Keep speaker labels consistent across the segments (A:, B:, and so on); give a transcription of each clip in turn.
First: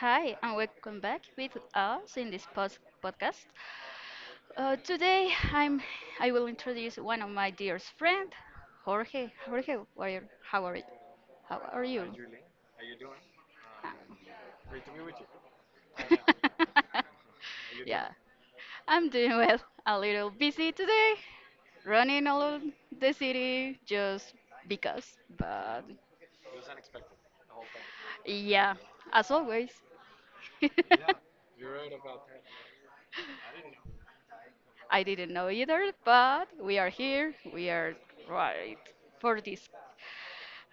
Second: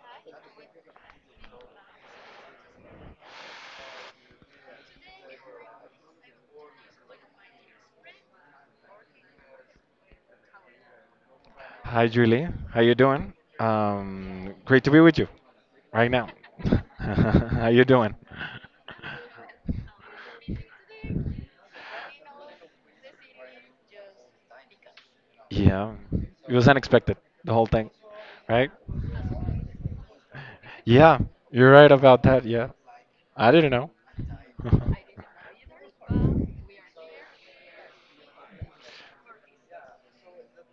A: Hi, and welcome back with us in this post podcast. Today, I will introduce one of my dearest friend, Jorge. Jorge, how are you? How are you?
B: Hi, Julie. How you doing?
A: Ah.
B: Great to be with you right now. How you
A: yeah,
B: doing?
A: I'm doing well. A little busy today, running all the city just because. But
B: Yeah, it was unexpected, the whole thing, right?
A: yeah, as always.
B: Yeah, you're right about that. Yeah, I didn't know.
A: I didn't know either, but we are here. We are right for this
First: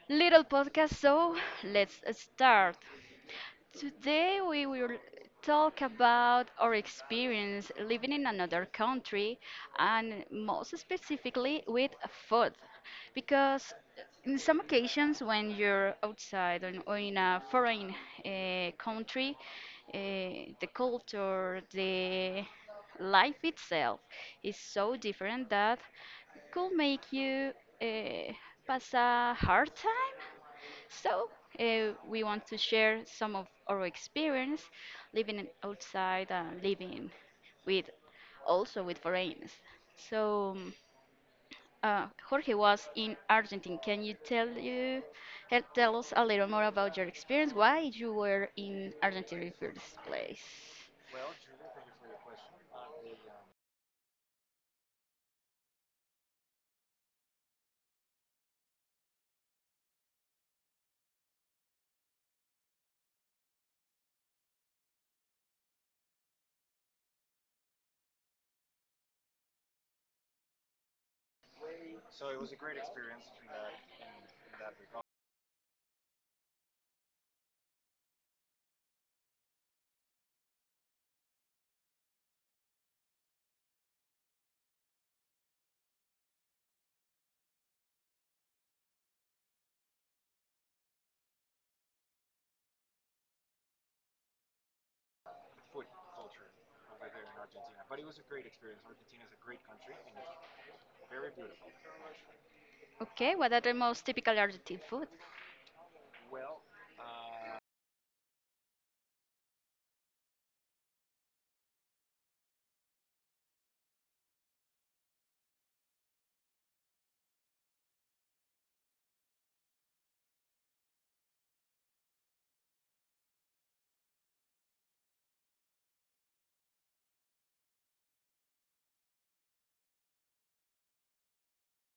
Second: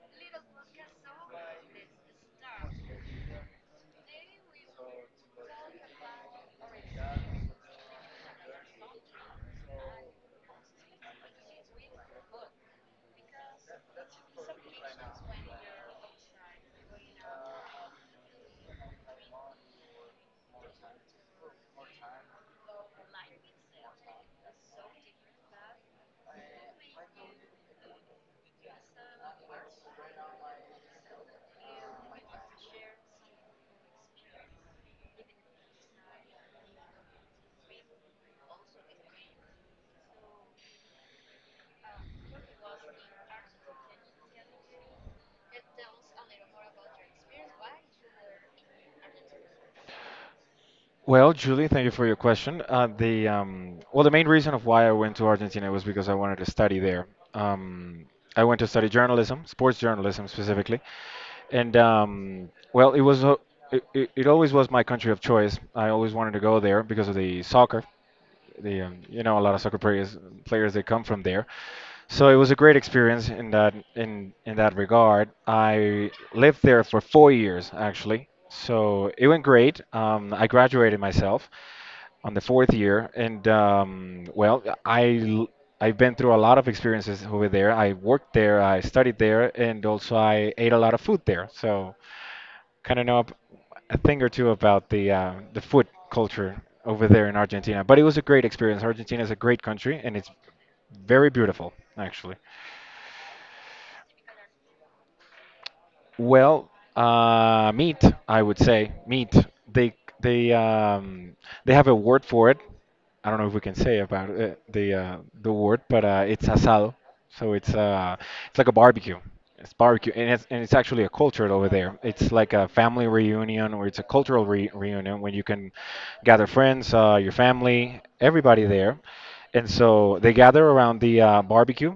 A: little podcast. So let's start. Today we will talk about our experience living in another country and most specifically with food. Because in some occasions when you're outside or in a foreign country, the culture, the life itself is so different that could make you uh, pass a hard time so, we want to share some of our experience living outside and living with also with foreigners. So, Jorge was in Argentina. Can you tell us a little more about your experience? Why you were in Argentina in first place?
B: Well, Julie, thank you for your question. The Well, the main reason of why I went to Argentina was because I wanted to study there. Um, I went to study journalism, sports journalism specifically, and well, it was it, it it always was my country of choice. I always wanted to go there because of the soccer. The You know, a lot of soccer players they come from there. So it was a great experience in that regard. I lived there for 4 years actually. So it went great. I graduated myself on the fourth year, and well, I've been through a lot of experiences over there. I worked there, I studied there, and also I ate a lot of food there. So kind of know ab- a thing or two about the food culture over there in Argentina. But it was a great experience. Argentina is a great country, and it's very beautiful, actually.
A: Okay, what are the most typical Argentine food?
B: Well, meat, I would say meat. They they they have a word for it. I don't know if we can say about it, the word, but it's asado. So it's like a barbecue. It's barbecue, and it's actually a culture over there. It's like a family reunion or it's a cultural re reunion when you can gather friends, your family, everybody there, and so they gather around the barbecue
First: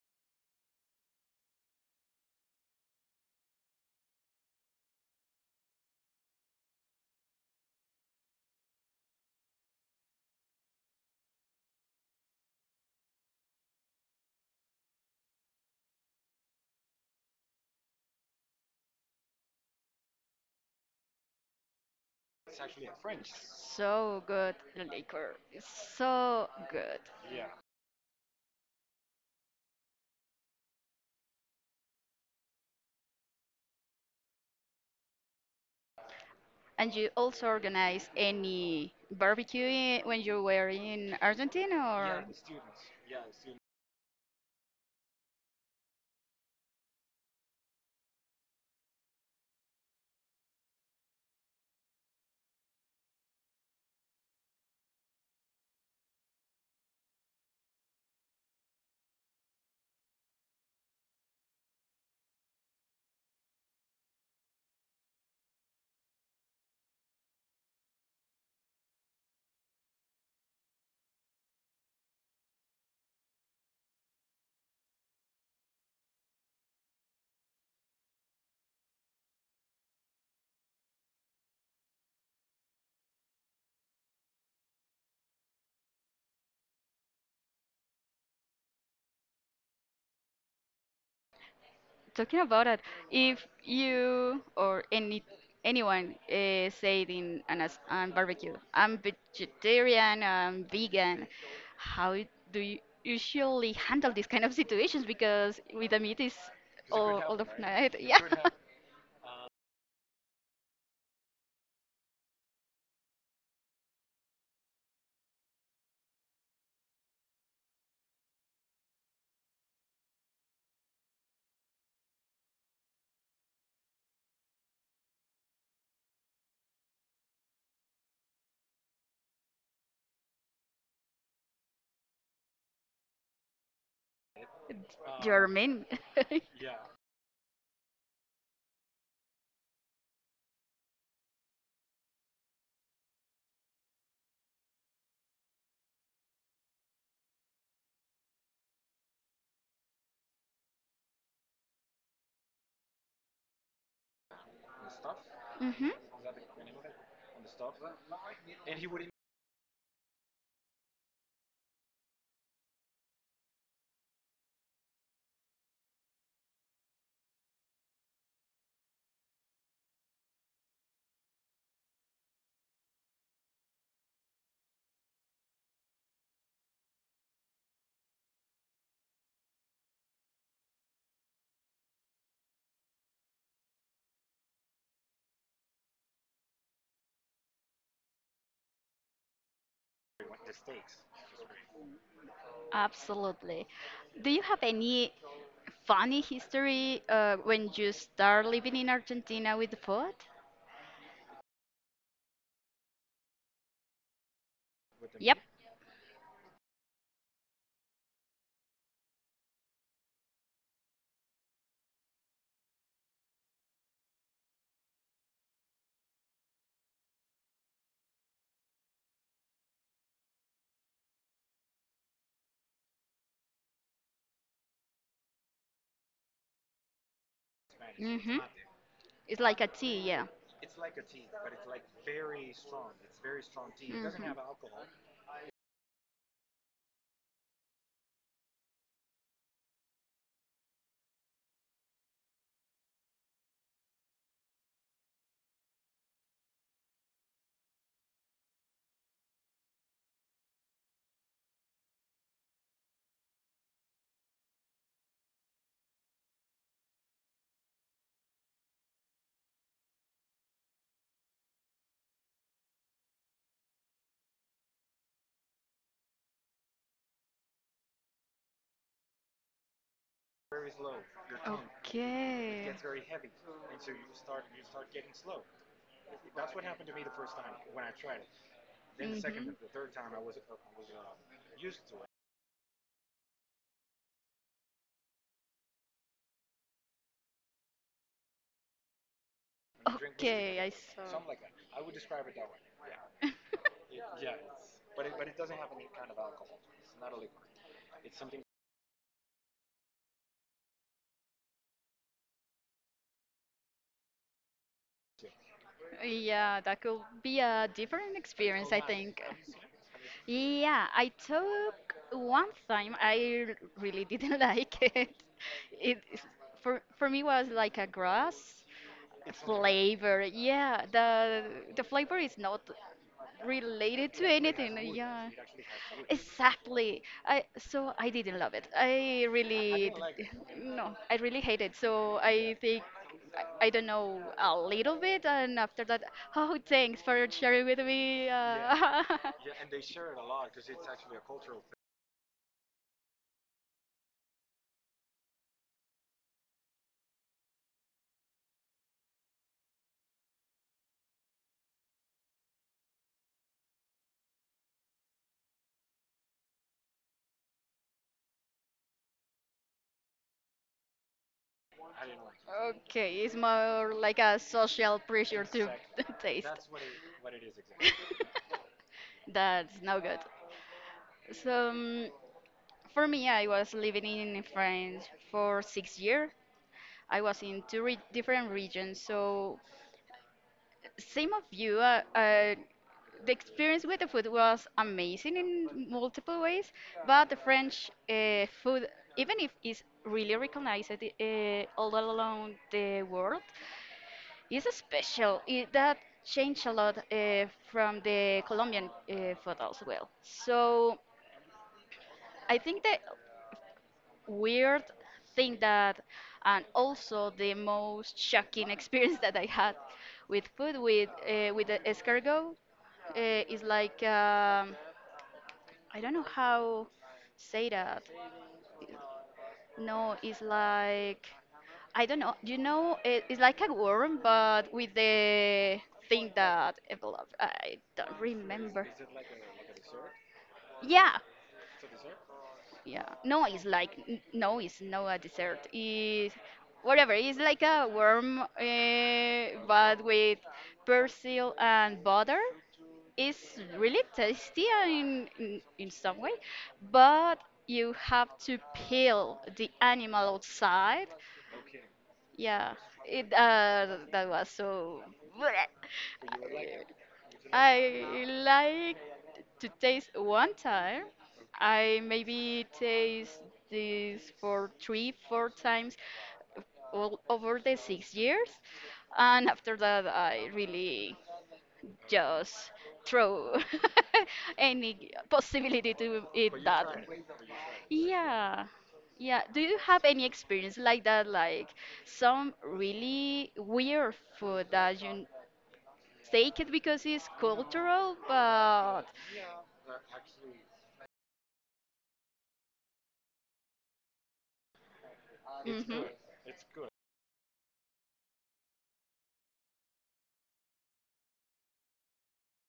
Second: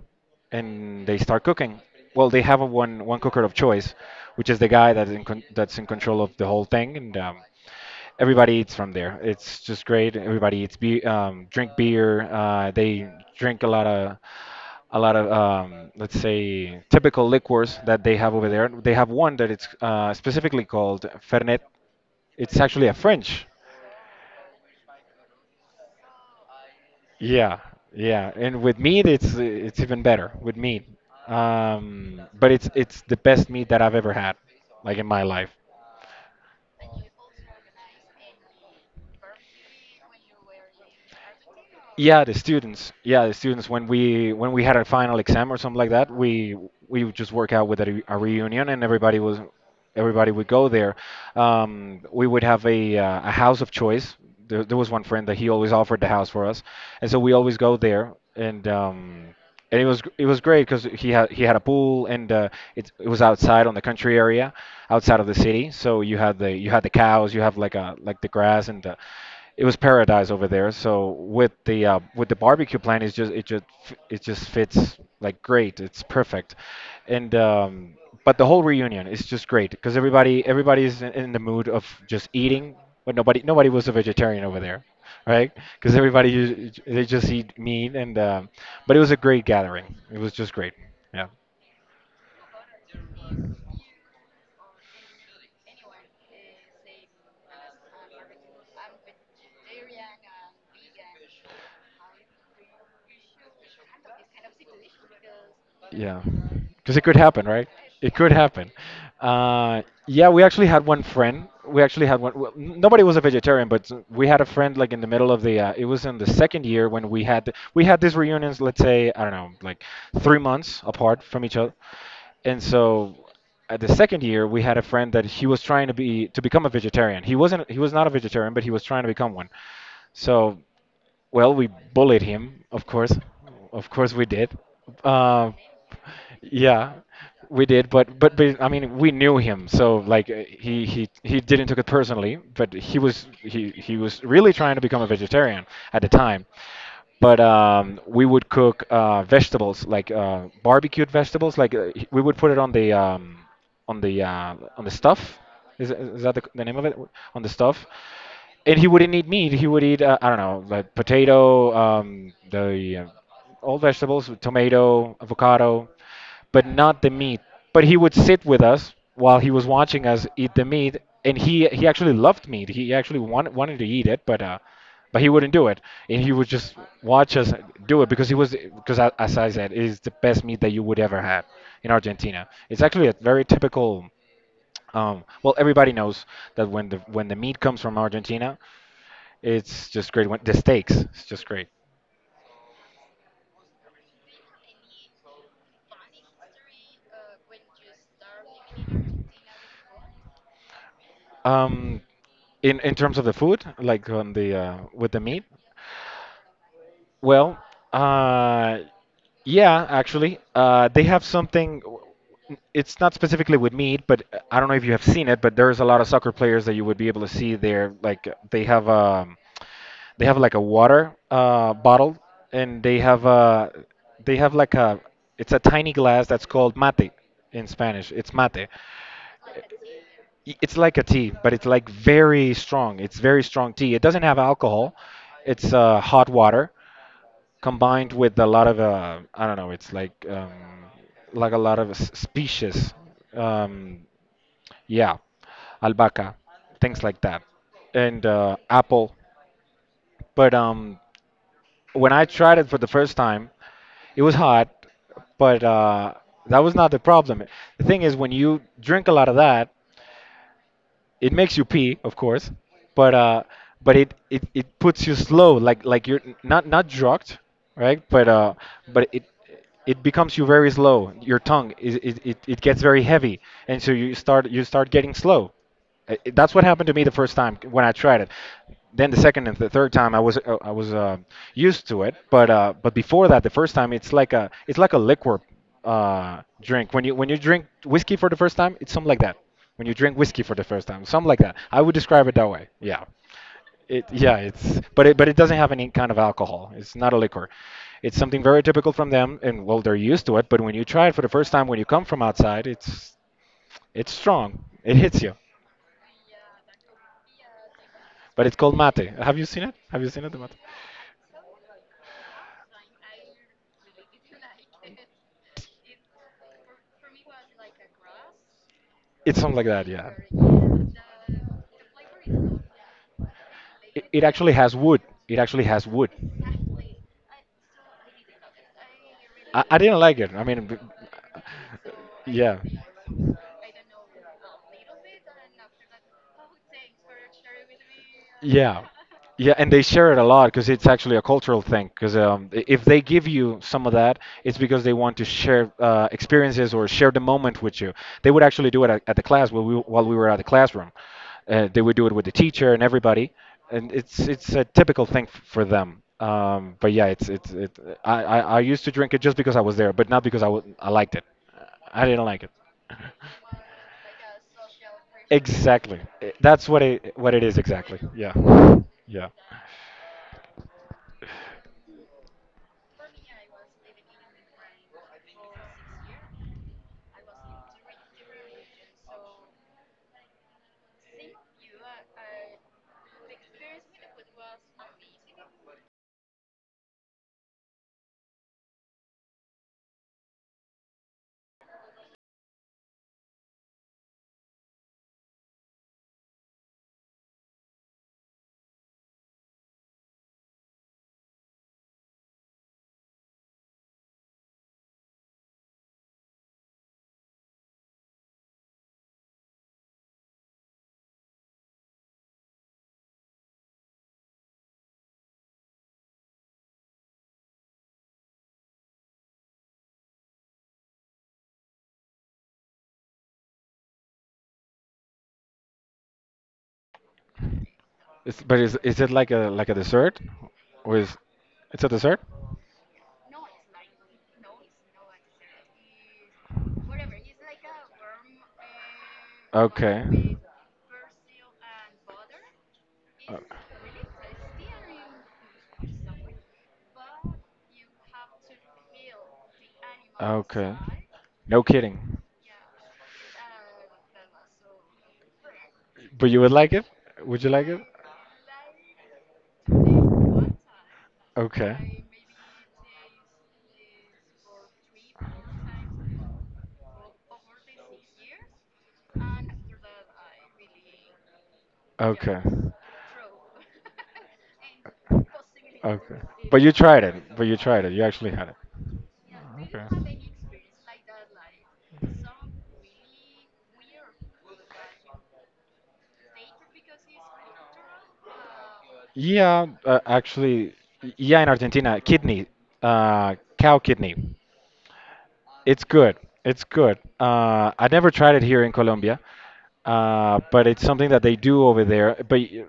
B: and they start cooking. Well, they have a one one cooker of choice, which is the guy that's that's in control of the whole thing, and everybody eats from there. It's just great. Everybody drink beer. They drink a lot of let's say typical liquors that they have over there. They have one that it's specifically called Fernet. It's actually a French.
A: So good, the liquor is so good.
B: Yeah, yeah, and with meat, it's even better with meat. But it's the best meat that I've ever had, like in my life.
A: And you also organize any barbecue when you were in Argentina
B: Yeah,
A: or
B: the students. Yeah, the students. When we had our final exam or something like that, we would just work out with a reunion, and everybody would go there. We would have a house of choice. There was one friend that he always offered the house for us, and so we always go there. And it it was great because he had a pool and it was outside on the country area, outside of the city. So you had the cows, you have like the grass and the, it was paradise over there. So with the barbecue plan, it just fits like great. It's perfect, and but the whole reunion is just great because everybody's in the mood of just eating, but nobody was a vegetarian over there, right? Because everybody they just eat meat and but it was a great gathering. It was just great. Yeah.
A: talking about it, if you or anyone said in on barbecue, I'm vegetarian, I'm vegan, how do you usually handle these kind of situations? Because with the
B: Yeah,
A: meat is
B: because it could
A: all
B: happen,
A: of
B: right?
A: night,
B: It
A: yeah,
B: could happen. Yeah, we actually had one friend. We actually had one. Well, nobody was a vegetarian, but we had a friend like in the middle of the. It was in the second year when we we had these reunions. Let's say I don't know, like 3 months apart from each other. And so, at the second year, we had a friend that he was trying to become a vegetarian. He wasn't. He was not a vegetarian, but he was trying to become one. So. Well, we bullied him, of course. Of course we did.
A: you're
B: Uh,
A: mean.
B: yeah, we did. But I mean, we knew him, so like uh, he didn't took it personally. But he was really trying to become a vegetarian at the time. But we would cook vegetables, like barbecued vegetables. Like we would put it on the on the on the stuff.
A: hmm.
B: Is that the name of it? On the stuff, and he wouldn't eat meat. He would eat I don't know, like potato, the all vegetables, tomato, avocado, but not the meat. But he would sit with us while he was watching us eat the meat, and he actually loved meat. He actually wanted to eat it, but he wouldn't do it, and he would just watch us do it because he was because as I said, it is the best meat that you would ever have in Argentina. It's actually a very typical. Well, everybody knows that when the meat comes from Argentina, it's just great. When the steaks, it's just great.
A: Absolutely. Do you have any funny history when you start living in Argentina with the food?
B: Um, in terms of the food, like on the with the
A: Yep.
B: meat. Well, uh, yeah, actually, they have something. It's not specifically with meat, but I don't know if you have seen it, but there's a lot of soccer players that you would be able to see there. Like they have like a water bottle, and they have like a it's a tiny glass that's called mate in Spanish. It's
A: Mm-hmm.
B: mate.
A: It's like a tea, yeah. Mhm.
B: It's like a tea, but it's like very strong. It's very strong tea. It doesn't have alcohol. It's hot water combined with a lot of I don't know. It's like a lot of species. Um, yeah, albahaca, things like that, and apple. But when I tried it for the first time, it was hot, but that was not the problem. The thing is, when you drink a lot of that, it makes you pee, of course, but uh, but it puts you slow, like you're not not drugged, right? But it becomes you very slow. Your tongue is it gets very heavy, and so you start getting slow. That's what happened to me the first time when I tried it. Then the second and the third time I was used to it, but before that, the first time it's like a liquor drink. When you drink whiskey for the first time, it's something like that. When you
A: Okay. Mhm.
B: drink whiskey for
A: Okay,
B: the
A: I
B: first time,
A: saw.
B: something like that. I would describe it that way. Yeah. It yeah, it's but it doesn't have any kind of alcohol. It's not a liquor. It's something very typical from them, and well, they're used to it. But when you try it for the first time, when you come from outside, it's strong. It hits you.
A: Yeah, that could be a different
B: But it's
A: experience,
B: called
A: I
B: mate.
A: think.
B: Have you seen it? Have you seen it, the mate?
A: Yeah, I took one time. Really didn't like it. It for me was like a grass
B: It's something like that, yeah.
A: flavor. Yeah, the flavor is not
B: It,
A: related
B: it
A: to
B: actually has
A: anything.
B: wood.
A: Yeah,
B: It actually has wood.
A: exactly. I So I didn't love it. I
B: I
A: really
B: didn't like
A: d-
B: it.
A: no, I really hate it. So
B: Yeah.
A: I think I don't know a little bit, and after that, oh, thanks for sharing with me.
B: Yeah. Yeah, and they share it a lot because it's actually a cultural thing. Because if they give you some of that, it's because they want to share experiences or share the moment with you. They would actually do it at the class while we were at the classroom. They would do it with the teacher and everybody, and it's a typical thing for them. But yeah, it's it. I used to drink it just because I was there, but not because I liked it. I didn't like it.
A: Okay, it's more like a social pressure to
B: Exactly.
A: taste.
B: That's what it is exactly. Yeah.
A: That's no good. So for me, I was living in France for 6 years. I was in two different regions. So same of you. The experience with the food was amazing in multiple ways, but the French food, even if it's really recognized all along the world, is special. That changed a lot from the Colombian food as well. So I think that weird thing that, and also the most shocking experience that I had with food with the escargot is like I don't know how say that. No, it's like I don't know. You know, it's like a worm, but with the thing that envelope. I don't
B: It's, but
A: remember.
B: is it like a dessert, or is
A: Yeah.
B: it's a dessert?
A: Yeah. No, it's like no, it's not a dessert. It's whatever. It's like a worm, but
B: Okay.
A: with persil and butter.
B: Uh,
A: It's really tasty in some way, but you have to peel the animal
B: Okay.
A: outside
B: No kidding.
A: yeah, it that was so.
B: But you would like it? Would you like it?
A: I like to taste one time. I
B: Okay.
A: maybe taste this for three, four times all over the 6 years, and after that I really
B: Okay.
A: just throw any possibility
B: Okay.
A: to eat
B: But you
A: that.
B: tried it. But you tried it. You actually had it.
A: Yeah. Yeah. Do you have any experience like that? Like some really weird food that you take it because it's cultural, but.
B: Yeah, actually, yeah, in Argentina, kidney, cow kidney. It's
A: Hmm.
B: good. It's good. I never tried it here in Colombia, but it's something that they do over there. But y-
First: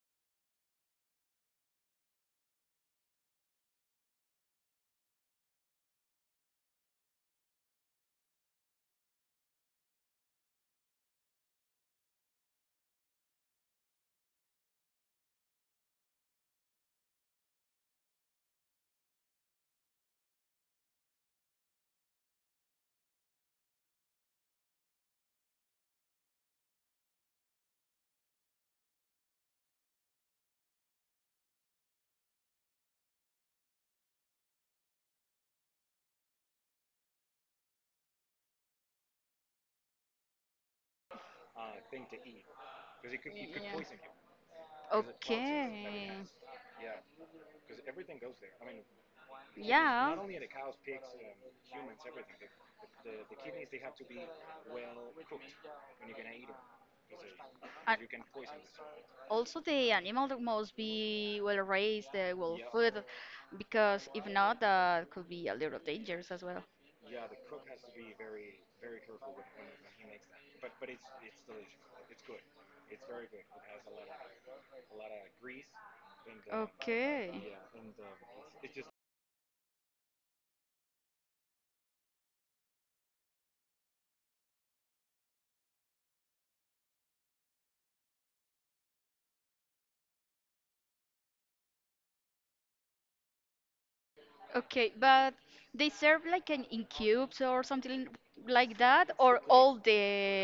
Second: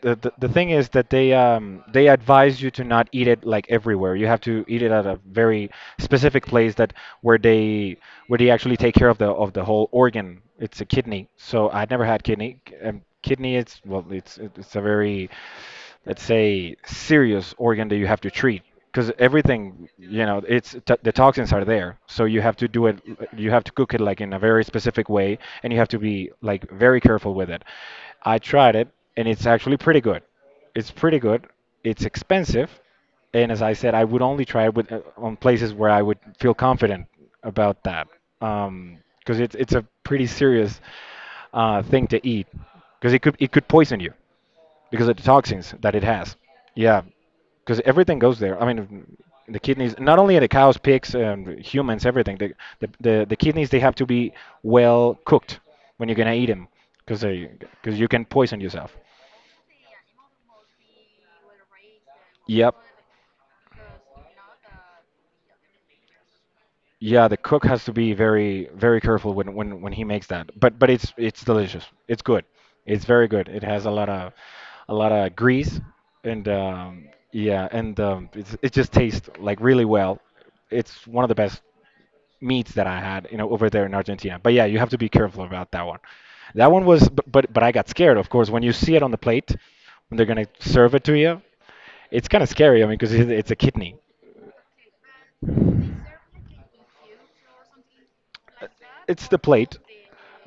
B: the, the, the thing is that they advise you to not eat it like everywhere. You have to eat it at a very specific place that where they where they actually take care of the whole organ. It's a kidney. So I never had kidney. Kidney, it's, well, it's a very, let's say, serious organ that you have to treat because everything, it's the toxins are there, so you have to do it. You have to cook it like in a very specific way, and you have to be like very careful with it. I tried it, and it's actually pretty good. It's pretty good. It's expensive. And as I said, I would only try it with, on places where I would feel confident about that, because it's a pretty serious thing to eat because it could poison you because of the toxins that it
A: Okay.
B: has. Yeah, because everything goes there. I mean, the kidneys,
A: Yeah.
B: not only the cows, pigs, and humans, everything. The kidneys, they have to be well cooked when you're gonna eat them, because you
A: And
B: can poison yourself.
A: also, the animal that must be well raised, well
B: Yep.
A: fed, because if not, that could be a little dangerous as well.
B: Yeah, the cook has to be very, very careful when he makes that. But it's delicious. It's good. It's very good. It has a lot of grease, and
A: Okay.
B: yeah, and it just tastes like really well. It's one of the best meats that I had, over there in Argentina. But yeah, you have to be careful about that one. That one was, but I got scared, of course, when you see it on the plate, when they're gonna serve it to you. It's kind of scary. I mean, because it's a kidney.
A: Okay, but they serve like an in cubes or something like that,
B: It's the
A: or all
B: plate,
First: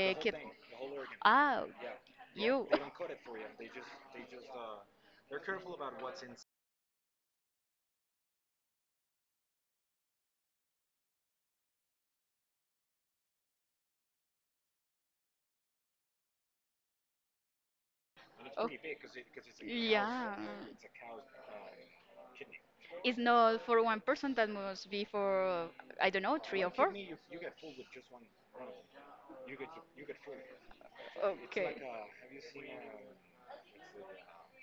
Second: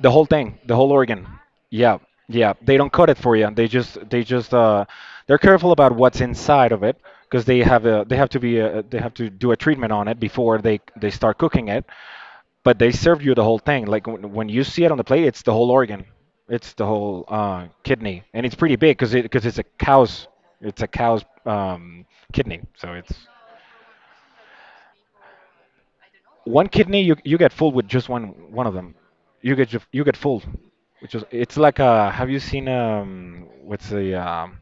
B: the whole thing, the whole organ.
A: Ah.
B: Yeah, yeah.
A: You.
B: They don't cut it for you. They're careful about what's inside of it because they have to do a treatment on it before they start cooking it. But they serve you the whole thing. Like when you see it on the plate, it's the whole organ. It's the whole kidney, and it's pretty big because it because it's a
A: Yeah.
B: cow's kidney. So it's
A: It's not for one person, that must be for, I don't know, three
B: one
A: or four.
B: kidney, you get full with just one of them. You get full, which is
A: Oh,
B: it's like a have you seen, what's the,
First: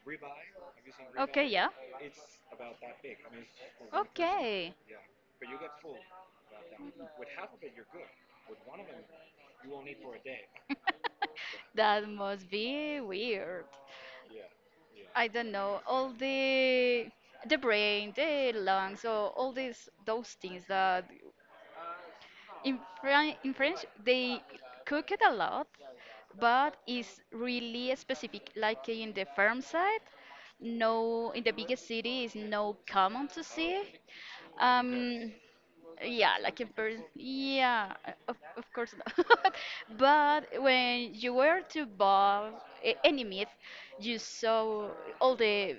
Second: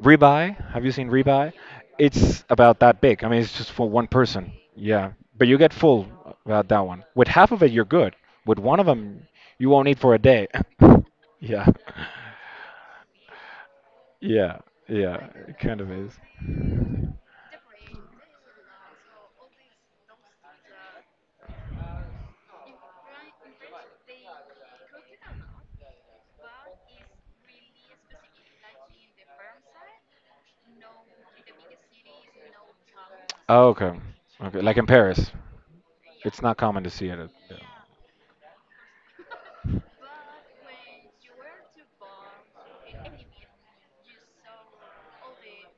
B: ribeye? Have you seen
A: okay,
B: ribeye?
A: yeah.
B: It's about that big. I mean, it's just for one person.
A: Okay.
B: Yeah, but you get full about that one. With half of it, you're good. With one of them, you won't eat for a day. Yeah,
A: That must be weird.
B: yeah, yeah.
A: I don't
B: It kind
A: know.
B: of
A: All
B: is.
A: the brain, the lungs, so all these those things that in, in French, they cook it a lot, but it's really specific. Like in the farm side, no, in the biggest city is no common to
B: Oh,
A: see.
B: okay. Okay. Like in Paris,
A: Um, yeah,
B: it's not
A: like in
B: common to
A: person,
B: see it.
A: yeah, of course not. But when you were to buy any meat, you saw all the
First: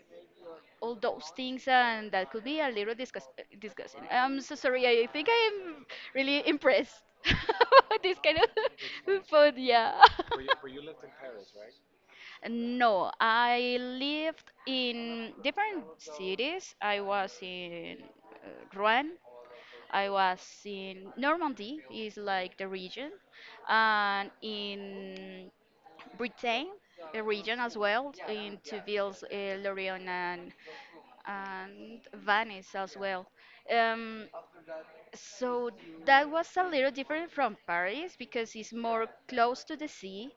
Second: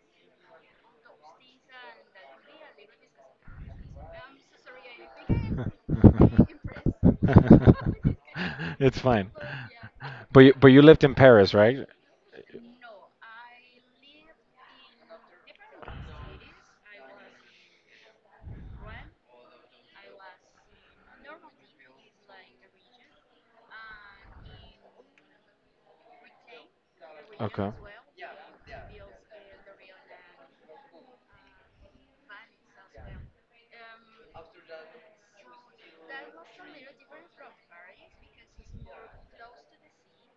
A: all those things, and that could be a little disgusting. I'm so sorry. I think I
B: Yeah.
A: am really impressed with this kind
B: It's
A: of
B: fine.
A: food. Yeah.
B: But you lived in Paris, right?
A: No, I lived in different cities. I was in Rouen. I was in Normandy, is like the region, and in Britain, a region
B: Okay.
A: as well, in Tuvilles, Lorient and Venice as well. Um, so that was a little different from Paris because it's more close to the sea,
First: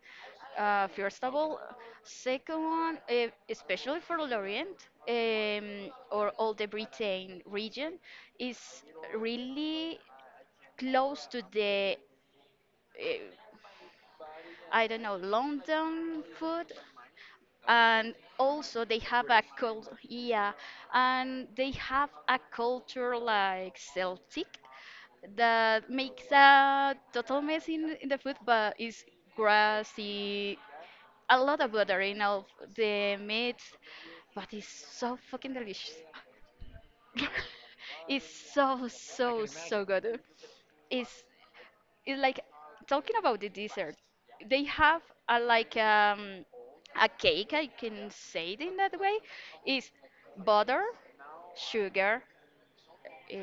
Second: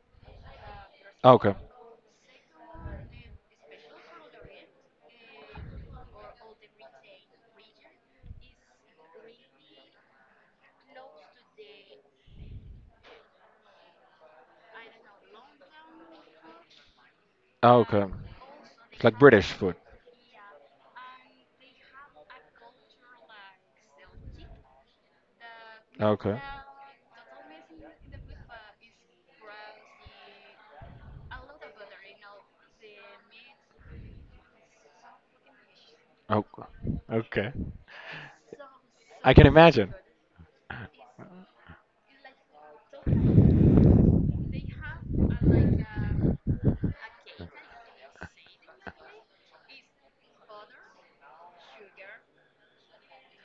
A: first of
B: Okay.
A: all. Second one, eh, especially for Lorient or all the Britain region, is really close to the, eh, I don't know, London food
B: Oh, okay.
A: and also they
B: It's like
A: have a
B: British food.
A: cult yeah and they have a culture like celtic that
B: Ah,
A: makes
B: okay.
A: a total mess in the food but it's grassy a lot of butter in all of the meat but it's so fucking delicious.
B: Oh, okay.
A: It's so
B: I can
A: so so
B: imagine.
A: good. it's it's like talking about the dessert they have a like a cake I can say it in that way is butter sugar uh,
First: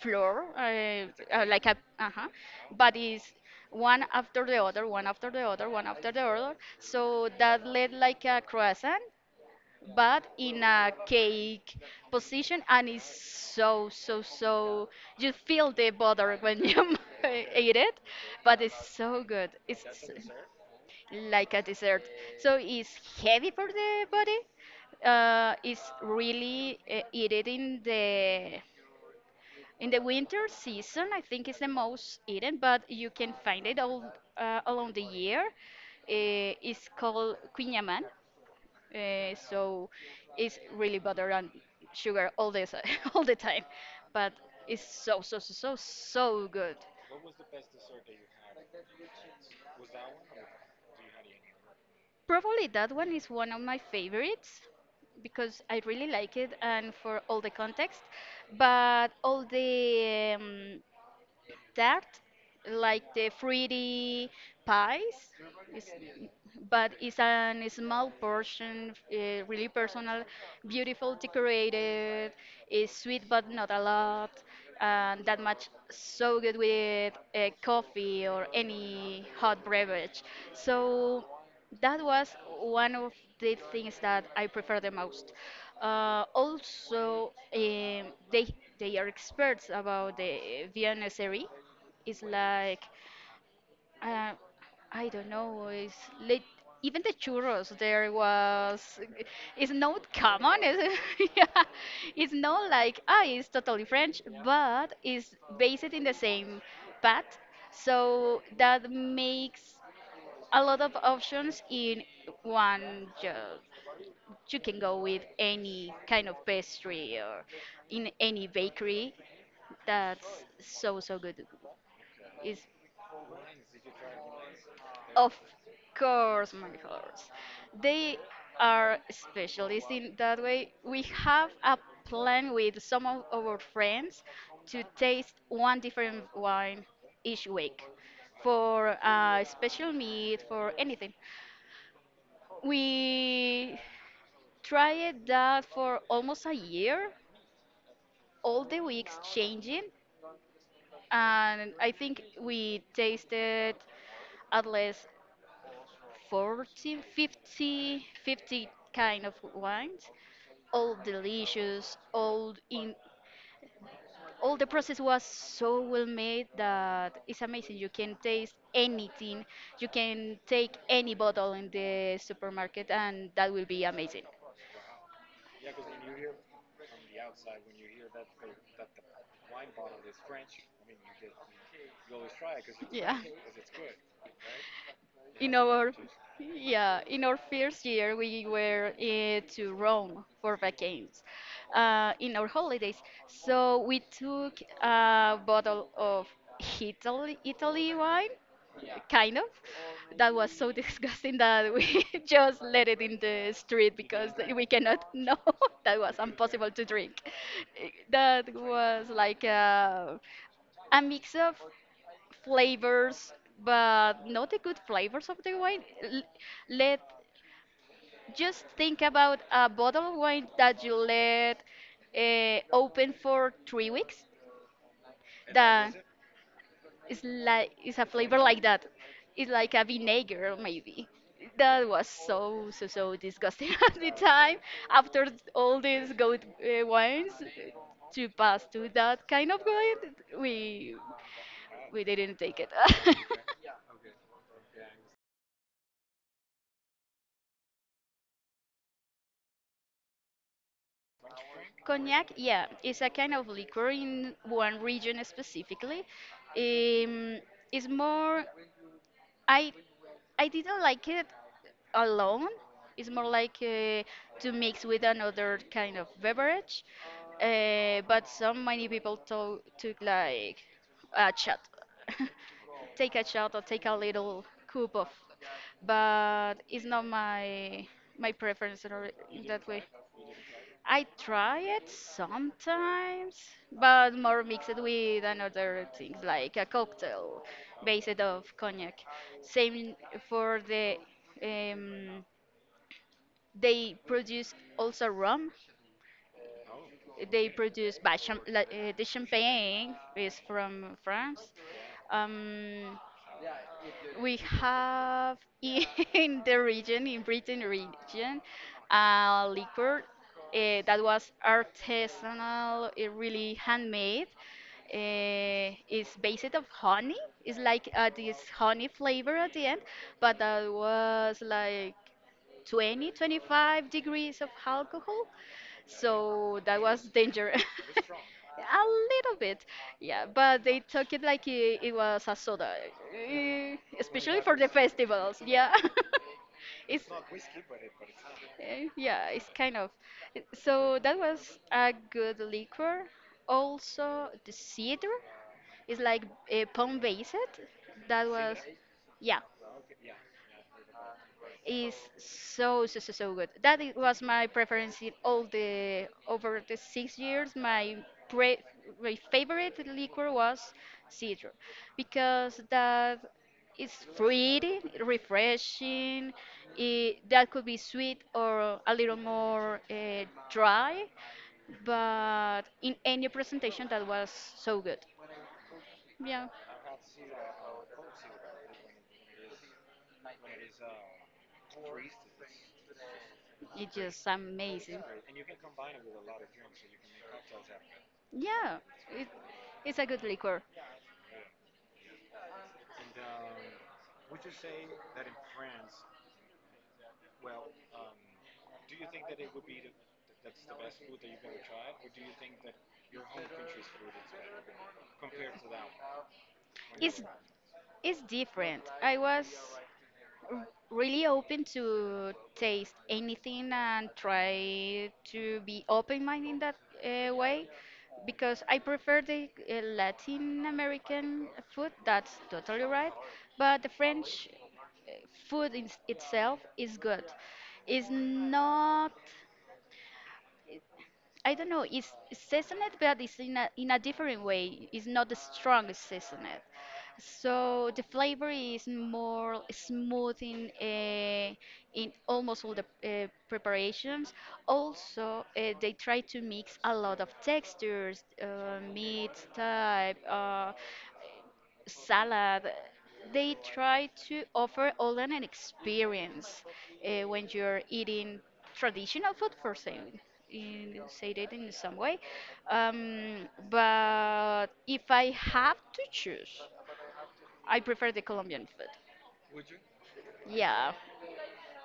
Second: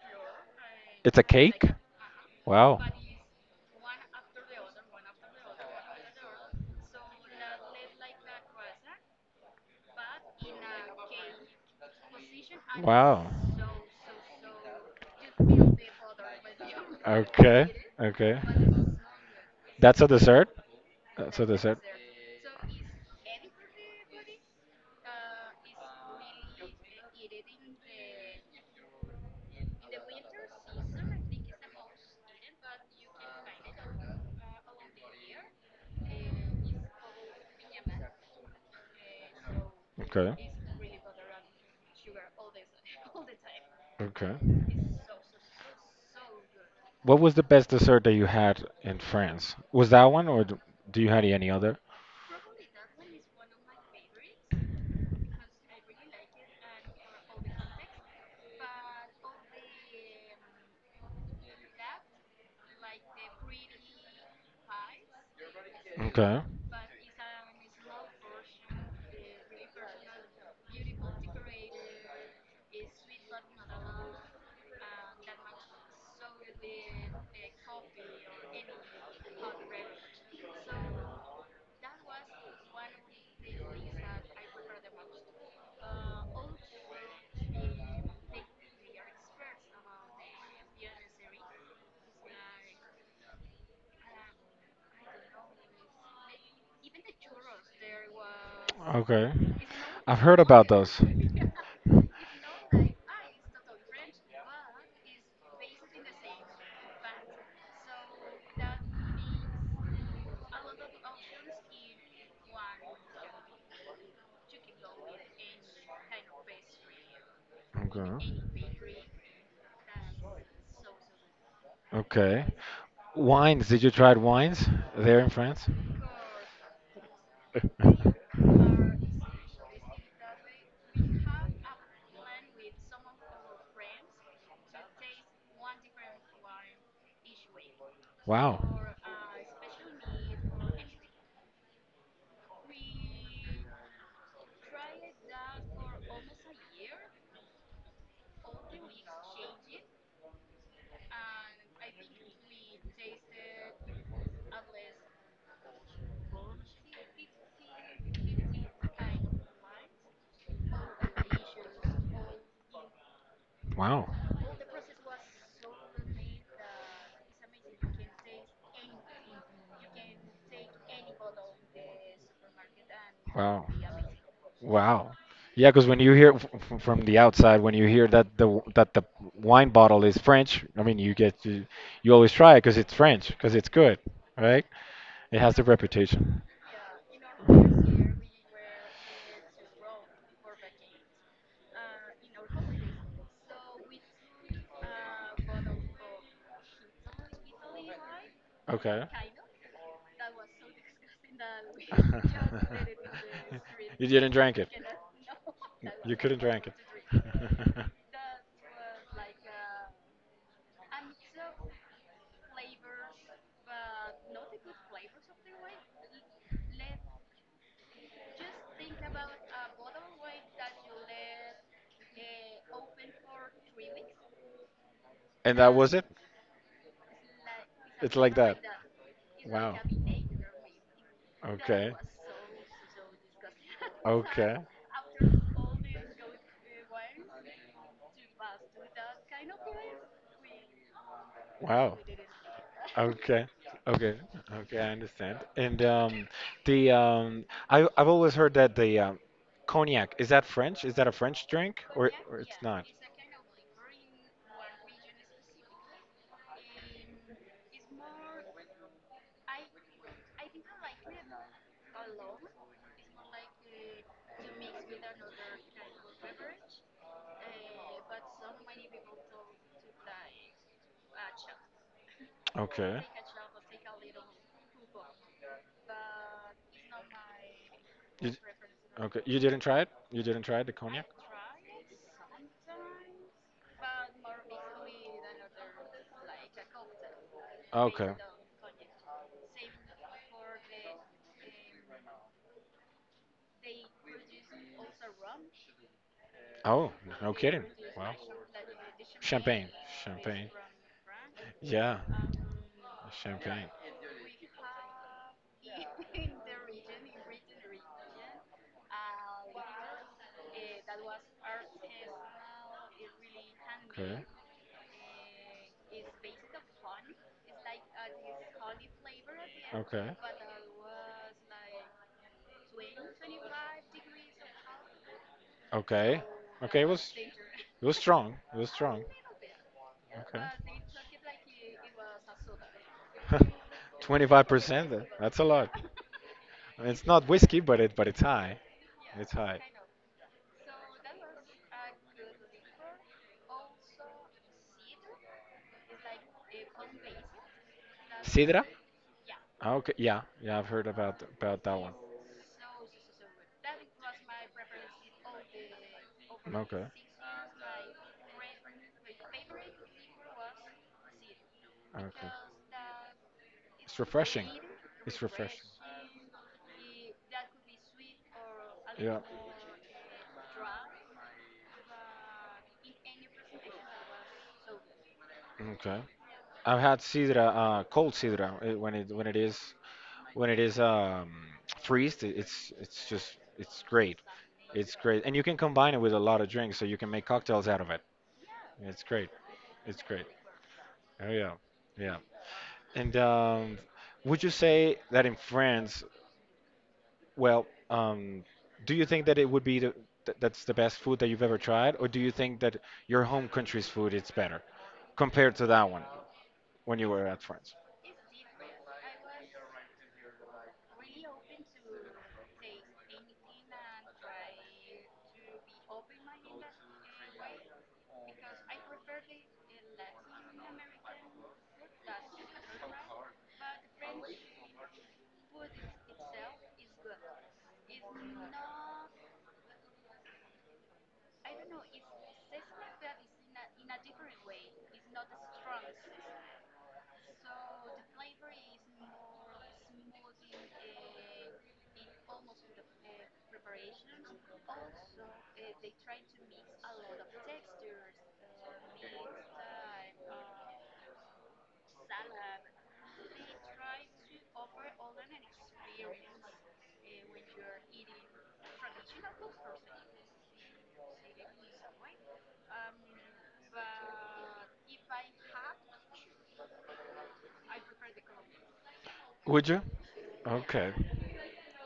A: flour
B: It's a cake?
A: like a uh-huh
B: Wow.
A: but is one after the other one after the other one after the other so that led like a croissant but in a cake position and it's
B: Wow.
A: so so so you feel the butter when you
B: Okay,
A: eat it
B: okay.
A: but it's so good it's
B: That's a dessert? That's a
A: like a
B: dessert.
A: dessert so it's heavy for the body, it's really eaten in the winter season. I think it's the most eaten but you can find it all along the year. It's called quinyaman, so
B: Okay.
A: it's really butter and sugar all the all the time, but
B: Okay.
A: it's so so so so so good.
B: What was the best dessert that you had in France? Was that one, or do you had any other?
A: Probably that one is one of my favorites because I really like it and for all the context, but all the that like the fruity pies. It's,
B: Okay.
A: but it's a small portion, really personal, beautiful, decorated, is sweet but not a lot, and that much so good with coffee or any hot beverage. So that was one of the things that I prefer the most. Also, they are experts about the Vienna series. It's like uh, I don't know. It's lit even the churros there was.
B: Okay.
A: It's not
B: I've heard
A: common.
B: about
A: It's,
B: those.
A: yeah, it's not like ah, it's totally French, but it's based in the same path. So that makes a lot of options in one job. You can go with any kind of pastry or in any bakery. That's so so good.
B: Okay.
A: It's
B: Wines. Did you try wines there in
A: of
B: France?
A: course, my horse. They are specialists in that way. We have a plan with some of our friends to taste one different wine each week
B: Wow.
A: for a special meat, for anything. We tried that for almost a year, all the weeks changing, and I think we tasted at least 40, kind of wines. All delicious, all in
B: Wow.
A: all the process was so well made that it's amazing. You can taste anything. You can take any bottle in the supermarket and that will
B: Wow.
A: be amazing.
B: Wow. Yeah, because when you hear, from the outside, when you hear that that the wine bottle is French, I mean, you always try it because it's
A: Yeah.
B: French, because it's good, right? It
A: in
B: has the
A: our
B: reputation.
A: yeah in our first year we were to rome for vacations, in our holidays, so we took a bottle of italy, wine
B: Okay.
A: kind of that was so disgusting that we just let it in the street
B: You
A: because
B: didn't drink
A: we
B: it.
A: cannot know that was
B: You couldn't drink
A: impossible to drink.
B: it.
A: Eh, that was like a mix of flavors, but not the good flavors of the wine. Let just think about a bottle of wine that you let open for 3 weeks.
B: And that was
A: That
B: it.
A: is like is a
B: It's like
A: flavor
B: that.
A: like that. It's like
B: Wow.
A: a vinegar maybe. That
B: Okay.
A: was so so so disgusting at the
B: Okay.
A: time. After all these good wines, to pass to that kind of wine, we
B: Wow.
A: we didn't take it.
B: Okay. Okay. Okay, I understand. And the I've always heard that the cognac, is that French? Is that a French drink, or
A: Cognac,
B: it's
A: yeah,
B: not?
A: it's a kind of liquor in one region specifically. Um, it's more. I I didn't like it alone. It's more like to mix with another kind of beverage. But so many people took like a shot,
B: Okay.
A: take a shot or take a little cup of. But it's not my my
B: It,
A: preference
B: Okay, you
A: in
B: didn't
A: that
B: try
A: way.
B: it? You didn't try it, the
A: I
B: cognac?
A: try it sometimes, but more mixed with another things like a cocktail
B: Okay.
A: based of cognac. Same for the um, they produce also rum.
B: Oh, no
A: They
B: kidding.
A: produce
B: Wow.
A: by the
B: Champagne.
A: champagne is
B: Champagne.
A: from France.
B: Yeah,
A: Um,
B: champagne.
A: We have in the region, in Britain region, a liquor that was artisanal, really
B: Okay.
A: handmade. It's based of honey. It's like this honey flavor at the end,
B: Okay.
A: but that was like 20, 25 degrees of alcohol.
B: Okay.
A: So
B: So,
A: that
B: okay,
A: was
B: it
A: danger.
B: it was strong. It was
A: A
B: strong.
A: little bit, yeah,
B: Okay.
A: but they took it like it was a soda, especially for the
B: 25%, then.
A: festivals.
B: That's a lot.
A: Yeah,
B: I mean,
A: it's
B: it's not whiskey, but it but it's high.
A: Yeah,
B: It's
A: it's
B: high.
A: kind of. So that was a good liquor. Also, the cedar is like a palm based. That was,
B: Sidra?
A: yeah,
B: Okay, yeah, yeah, I've heard about that
A: is
B: one.
A: so so so so good. That it was my preference in all the over the
B: Okay,
A: 6 years. Pre, my favorite liquor was cedar
B: okay.
A: because that is
B: It's refreshing.
A: fruity,
B: It's refreshing.
A: refreshing. That could be sweet or a little
B: Yeah.
A: more dry, but in any presentation that was so good.
B: Okay.
A: Yeah,
B: I've had sidra, cold sidra, when it is, freezed, it's just, it's
A: it's
B: great.
A: just
B: It's
A: amazing.
B: great, and you can combine it with a lot of drinks, so you can make cocktails out of it.
A: Yeah,
B: It's
A: it,
B: great.
A: it's
B: It's
A: a good
B: great.
A: liquor.
B: Oh yeah, yeah. And would you say that in France, well, do you think that it would be the, th that's the best food that you've ever tried, or do you think that your home country's food is better compared to that one when you
A: It's
B: were at France?
A: it's different. I was really open to taste anything and try to be open-minded in that way because I prefer the Latin American food. That's totally right. But the French food itself is good. It's not. I don't know, it's seasoned, but it's in in a different way. It's not the strongest seasoned. So the flavor is more smooth in almost all the preparations. Also, they try to mix a lot of textures, meat type. Salad. They try to offer all an experience when you're eating traditional food, for saying say it in some way. But if I have to choose, I prefer the Colombian food.
B: Would you? Okay.
A: Yeah.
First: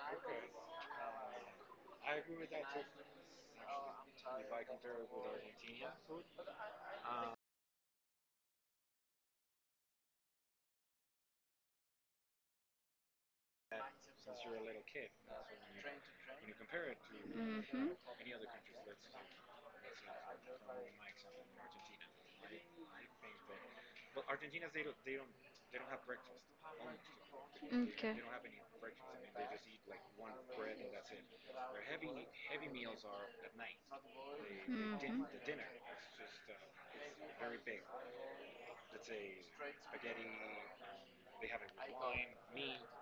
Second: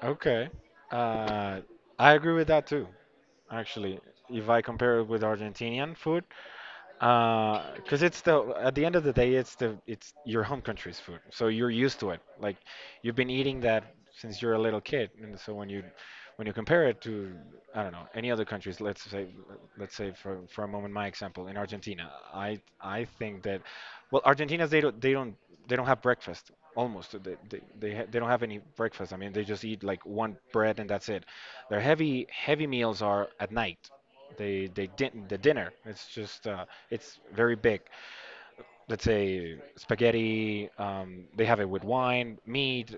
B: Okay. Uh, I agree with that too. Actually, if I compare it with Argentinian food, because it's the at the end of the day, it's your home country's food, so you're used to it. Like, you've been eating that since you're a little kid, and so when you compare it to, I don't know,
A: Hmm.
B: any other countries, let's say, for a moment, my example in Argentina, I think that, well, Argentinians, they don't have breakfast. Almost
A: Okay.
B: they don't have any breakfast. I mean, they just eat like one bread, and that's it. Their heavy meals are at night.
A: Mhm.
B: The dinner. It's just, it's very big.
A: Although
B: Let's say spaghetti. They have it with wine, meat.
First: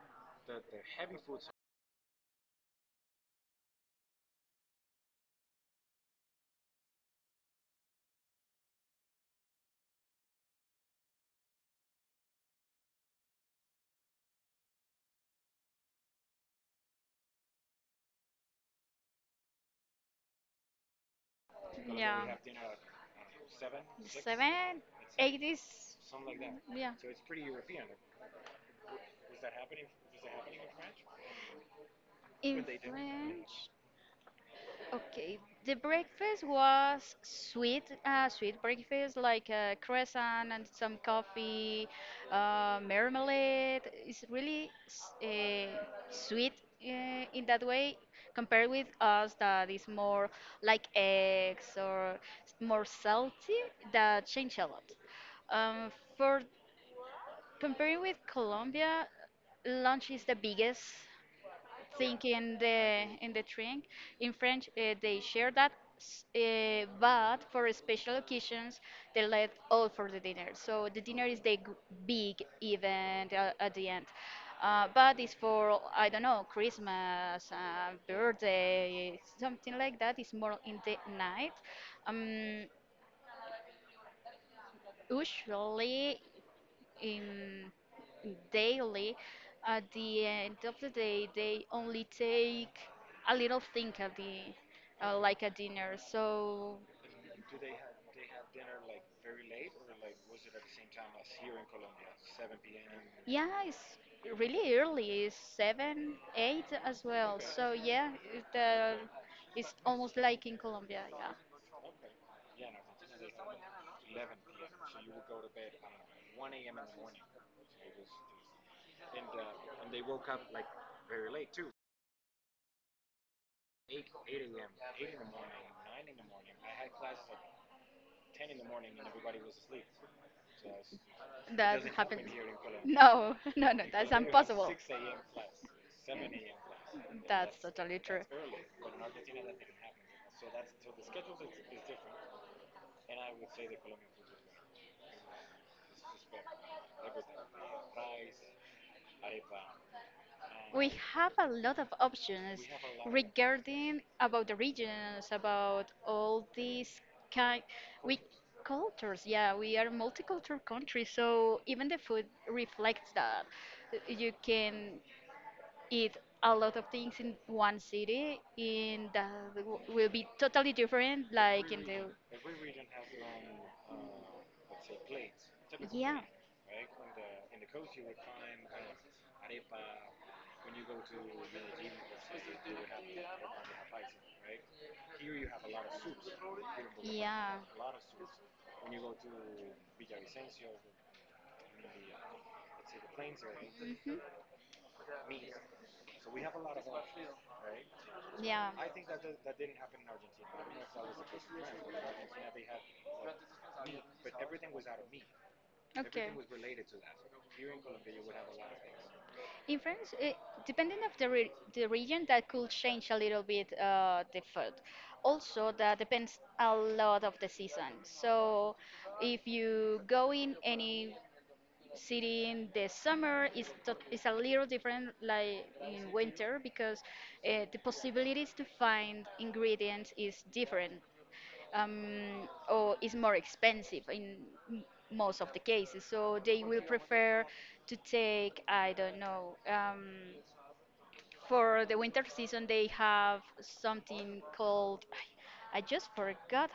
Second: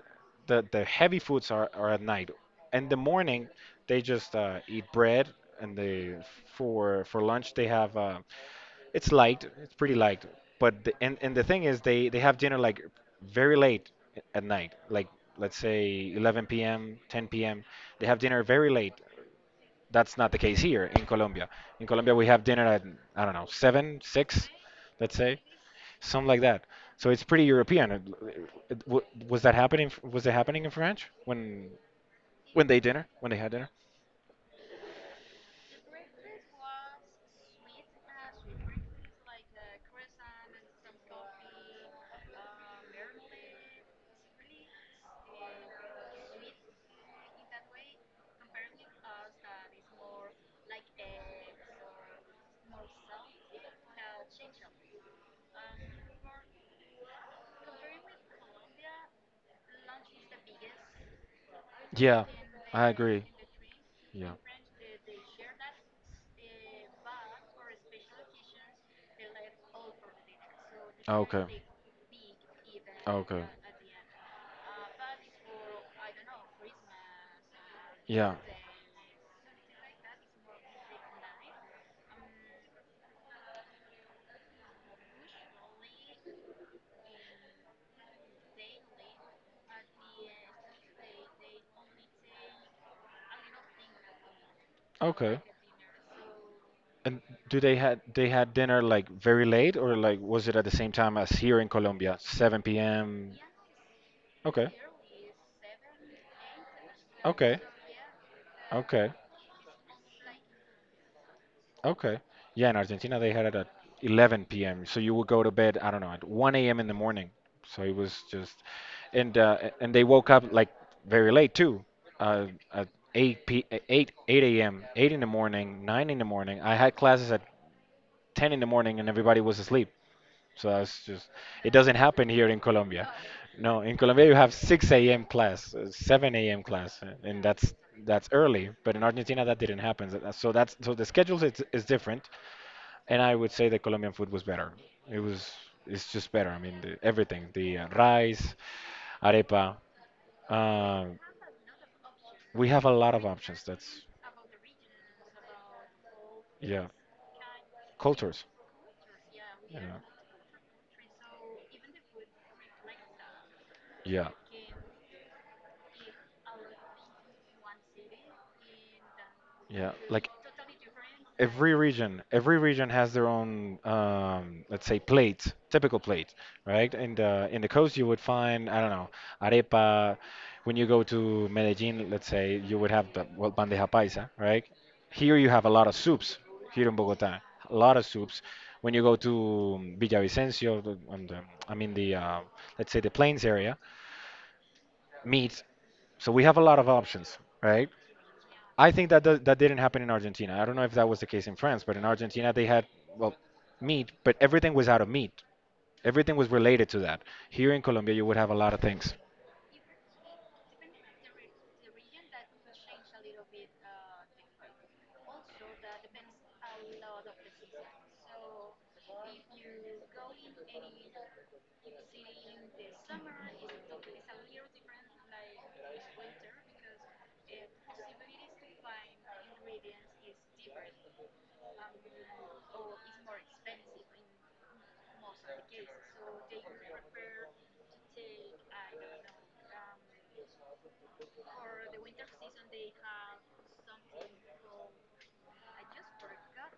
B: The heavy foods are at night. In the morning, they just eat bread, and they for lunch they have. It's light. It's pretty light. And the thing is, they have dinner, like, very late at night. Like, let's say, 11 p.m., 10 p.m. They have dinner very late. That's not the case here in Colombia. In Colombia, we have dinner at, I don't know, seven, six, let's say, something like that.
A: yeah.
B: So it's pretty European. It- it- w- was that happening? Was it happening in France
A: In
B: when they dinner when they had dinner?
A: okay, the breakfast was sweet, sweet breakfast like a croissant and some coffee, marmalade. It's really sweet in that way compared with us that is more like eggs or more salty. That changed a lot. For comparing with Colombia, lunch is the biggest
B: Yeah,
A: sink
B: I agree.
A: in the drink.
B: Yeah.
A: In French, they share that, but for special occasions, they let all for the dinner. So the dinner is the
B: Okay.
A: big event
B: Okay.
A: at the end. But it's for I don't know Christmas,
B: Yeah.
A: birthday, something like that. It's more in the night. Um, usually in daily at the end of the day they only take a little thing at the
B: Okay.
A: like a dinner so
B: And do they had dinner like very late, or, like, was it at the same time as here in Colombia, 7 p.m.?
A: yeah it's
B: Okay.
A: really early it's seven eight as well
B: Okay,
A: so yeah
B: okay,
A: it's almost like in Colombia. Yeah,
B: okay. Yeah, in Argentina they had it at 11 p.m. So you would go to bed, I don't know, at 1 a.m. in the morning. So it was just, and and they woke up like very late too, uh, at 8 p. 8 8 a.m. 8 in the morning, 9 in the morning. I had classes at 10 in the morning, and everybody was asleep. So that's just, it doesn't
A: that
B: happen here in Colombia.
A: no no
B: No,
A: no
B: in
A: that's
B: Colombia you have
A: impossible.
B: 6 a.m. class, 7 a.m. class, and
A: That's
B: that's
A: totally true.
B: that's early. But in Argentina that didn't happen. So the schedule is different. And I would say the Colombian food was better. It was it's just better. I mean, everything, the, rice, arepa.
A: We
B: Uh,
A: have a lot of options
B: we have a lot of options. That's,
A: regarding about the regions, about all
B: yeah,
A: these kind we
B: cultures.
A: cultures. Yeah, we are
B: Yeah,
A: multicultural country, so even the food reflects that.
B: yeah,
A: You can eat a lot of things in one city, and that
B: yeah.
A: will
B: Like,
A: be totally different,
B: every
A: like in the
B: region every region has their own, let's say, plate, typical
A: yeah,
B: plate, right? In the coast you would find, I don't know, arepa. When you go to Medellin, let's say, you would have the, well, bandeja paisa, right? Here you have a lot of soups, here in Bogota,
A: yeah.
B: a lot of soups. When you go to, Villavicencio, I mean, the, let's say, the plains area,
A: Mhm.
B: meat. So we have a lot of options, right?
A: Yeah.
B: I think that didn't happen in Argentina. I don't know if that was the case in France, but in Argentina they had, well, meat, but everything was out of meat.
A: Okay.
B: Everything was related to that. Here in Colombia, you would have a lot of things.
A: In France, depending of the region, that could change a little bit the food. Also, that depends a lot of the season. So, if you go in any city in the summer, it's a little different like in winter because the possibilities to find ingredients is different. Or is more expensive in m- most of the cases. So they will prefer to take, I don't know, for the winter season, they have something called, I just forgot,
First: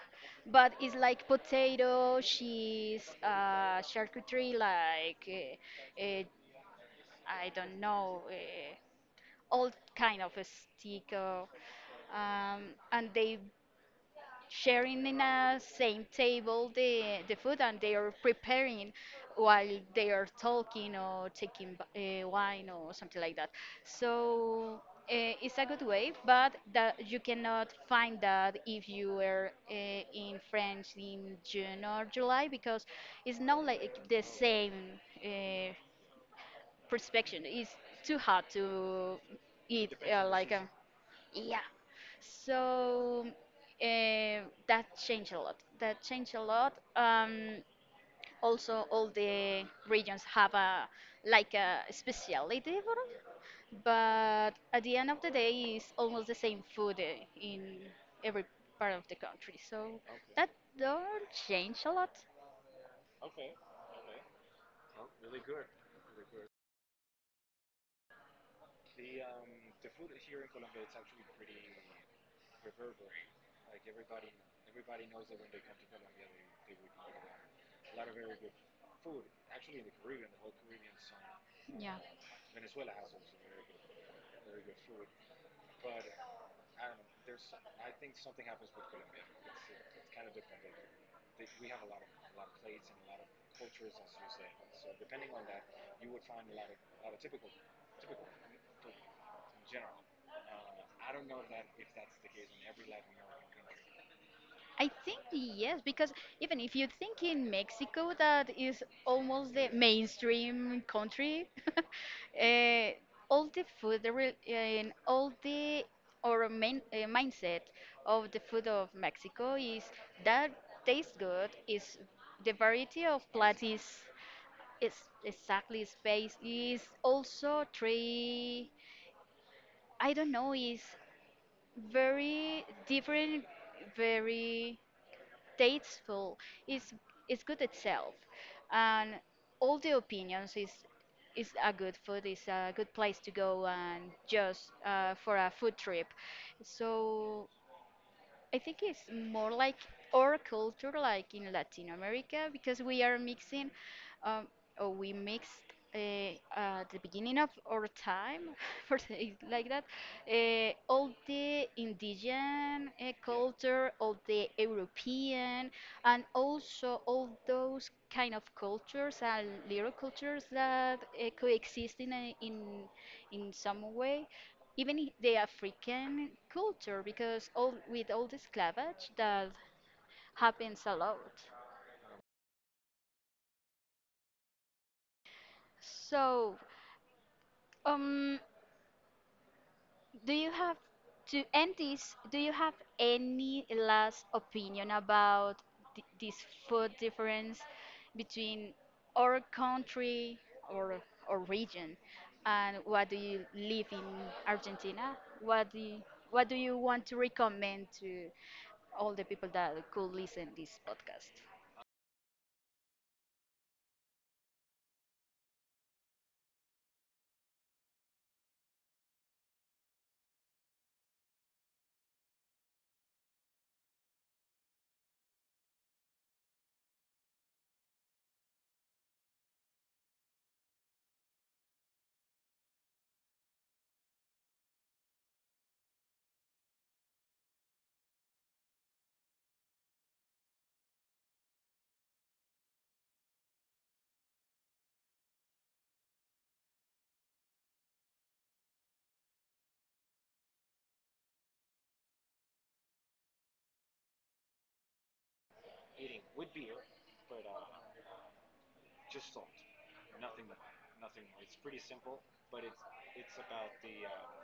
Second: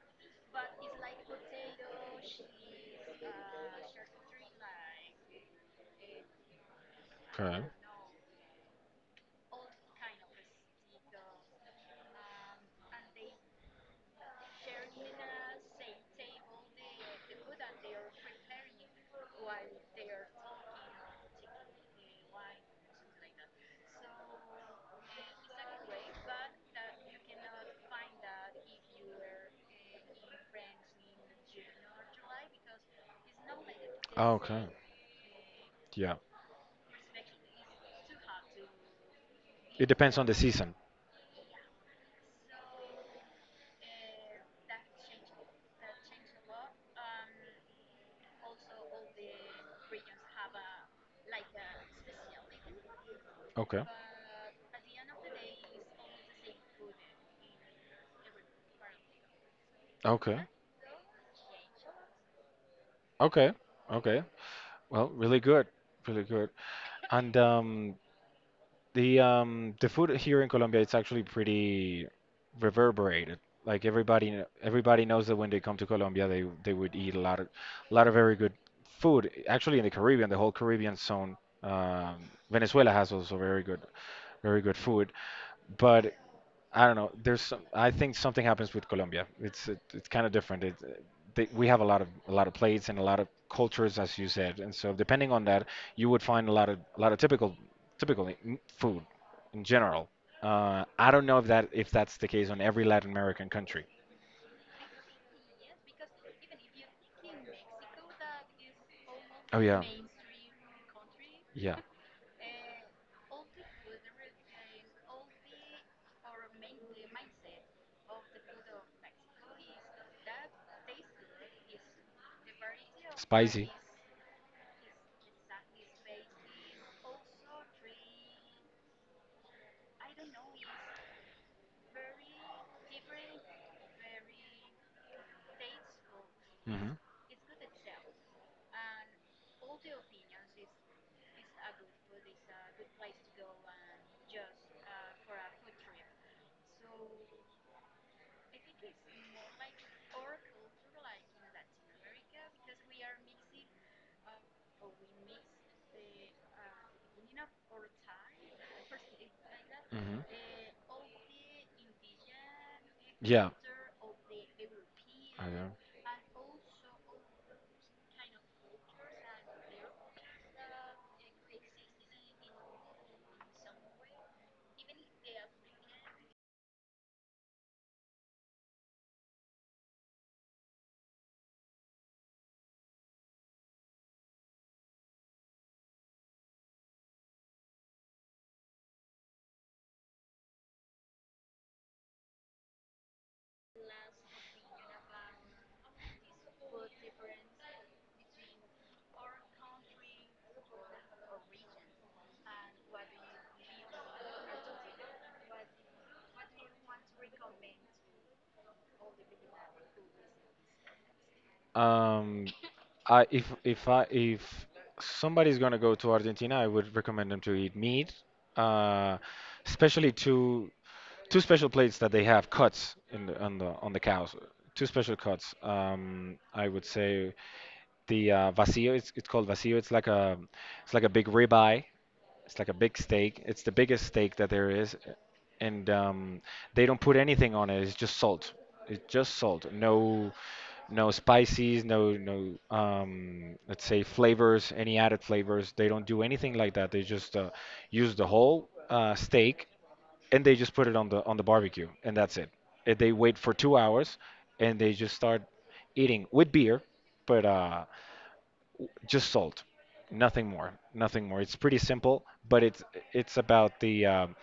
A: but it's like potato, cheese, charcuterie, uh, uh, I
B: Okay.
A: don't know, all kind of a stick. Um, and they sharing in a same table the food and they are preparing while they are talking or taking wine or something like that so it's a good way but that you cannot find that if you were in France in June or July because it's not like the
B: Okay.
A: same uh,
B: Yeah.
A: perspective. It's too hard to
B: It
A: eat
B: depends on the
A: like a
B: season.
A: yeah. So eh, that changed a lot. That changed a lot. Also, all the regions have a like a speciality for it,
B: Okay.
A: but at the end of the day, it's almost the same food in every part of the country. So
B: Okay.
A: that don't change a lot.
B: Okay. Okay. Well, really good. Really good. And the food here in Colombia, it's actually pretty reverberated. Like, everybody, everybody knows that when they come to Colombia, they would eat a lot of, very good food. Actually, in the Caribbean, the whole Caribbean zone,
A: Yeah.
B: um, Venezuela has also very good, very good food. But I don't know. I think something happens with Colombia. It's kind of different. We have a lot of plates and a lot of cultures, as you said, and so depending on that, you would find a lot of typical food in general. I don't know if that's the case on every Latin American country.
A: I think yes, because even if you think in Mexico, that is almost
B: Oh
A: the
B: yeah.
A: mainstream country,
B: Yeah.
A: uh, all the food and all the or main, mindset of the food of Mexico is that tastes good. Is the variety of plats
B: Spicy.
A: is exactly space is also three. I don't know. Is very different, very tasteful is
B: Hmm.
A: is good itself and all the opinions is a good food is a good place to go and just for a food trip so I think it's more like our culture, like in Latin America, because we are mixing, um, or we mixed at the beginning of our time, for say it like that,
B: Hmm.
A: all the indigenous yeah,
B: Yeah.
A: culture, all the
B: I
A: European,
B: know.
A: and also all those kind of cultures and little cultures that coexist in some way even the African culture, because all with all the clavage that happens a lot. So, um, do you have to end this? Do you have any last opinion about this food difference between our country or or region, and what do you live in Argentina? What do you want to recommend to all the people that could listen this podcast?
B: Um, I if I if somebody's gonna go to Argentina, I would recommend them to eat meat, uh, especially two special plates that they have, cuts in the, on the cows. Two special cuts. I would say the, vacío. It's called vacío. It's like a big ribeye. It's like a big steak. It's the biggest steak that there is. And they don't put anything on it. It's just salt. It's just salt. No, no spices. No, no. Let's say, flavors. Any added flavors. They don't do anything like that. They just use the whole, steak, and they just put it on the barbecue, and that's it. And they wait for 2 hours, and they just start eating with beer, but just salt, nothing more, nothing more. It's pretty simple, but it's about the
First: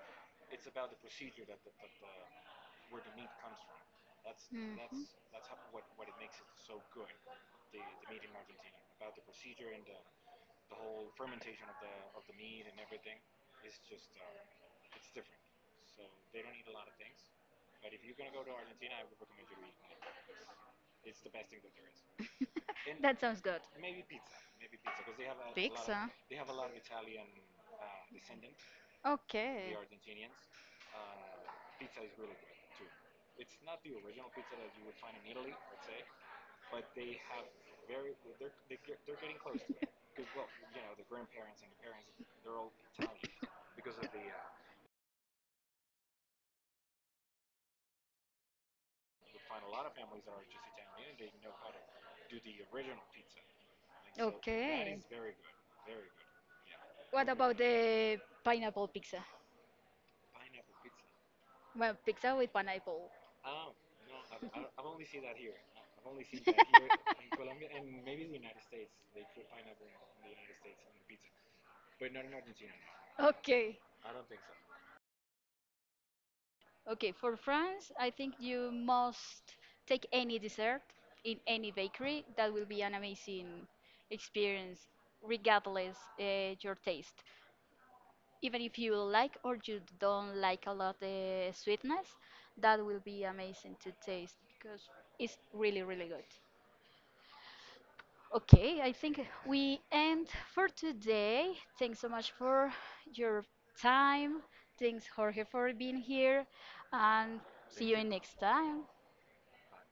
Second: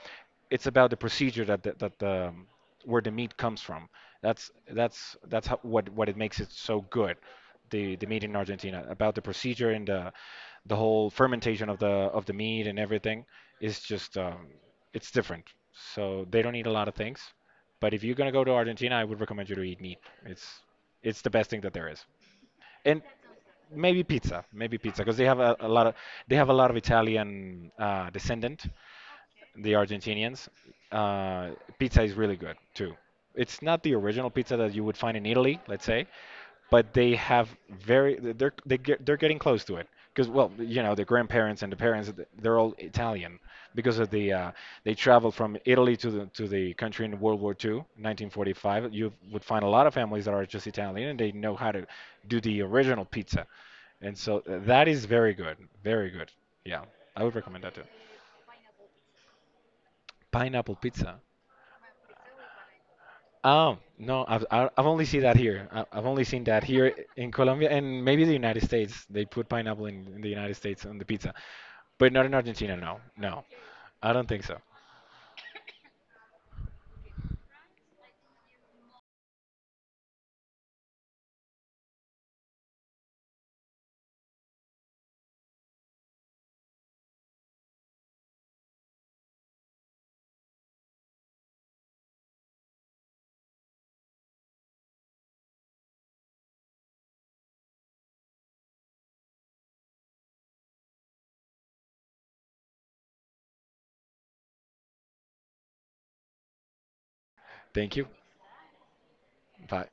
B: it's about the procedure that the where the meat comes from.
A: Mhm.
B: That's how, what it makes it so good. The meat in Argentina, about the procedure and the whole fermentation of the meat and everything, is just it's different. So they don't eat a lot of things, but if you're gonna go to Argentina, I would recommend you to eat meat. It's it's the best thing that there is. And
A: That sounds good.
B: maybe pizza, because they have a lot of Italian
A: The
B: descendant, the
A: okay.
B: Argentinians. Uh, Pizza is really good too. It's not the original pizza that you would find in Italy, let's say, but they have very they're they get, they're getting close to it because, well, the grandparents and the parents, they're all Italian because of the, they traveled from Italy to the country in World War II, 1945. You would find a lot of families that are just Italian, and they know how to do the original pizza. And so, that is very good, very good. Yeah. I
A: What
B: would recommend that too.
A: the pineapple pizza?
B: Pineapple pizza.
A: Well, pizza with pineapple.
B: Oh no, I've only seen that here. I've only seen that here in Colombia, and maybe the United States. They put pineapple in, the United States on the pizza, but not in Argentina. No, no,
A: Okay.
B: I don't think so.
A: Okay, for France, I think you must take any dessert in any bakery. That will be an amazing experience, regardless your taste. Even if you like or you don't like a lot the sweetness, that will be amazing to taste because it's really, really good. Okay, I think we end for today. Thanks so much for your time. Thanks, Jorge, for being here. And see
B: Thank
A: you
B: you.
A: next time.
B: Bye.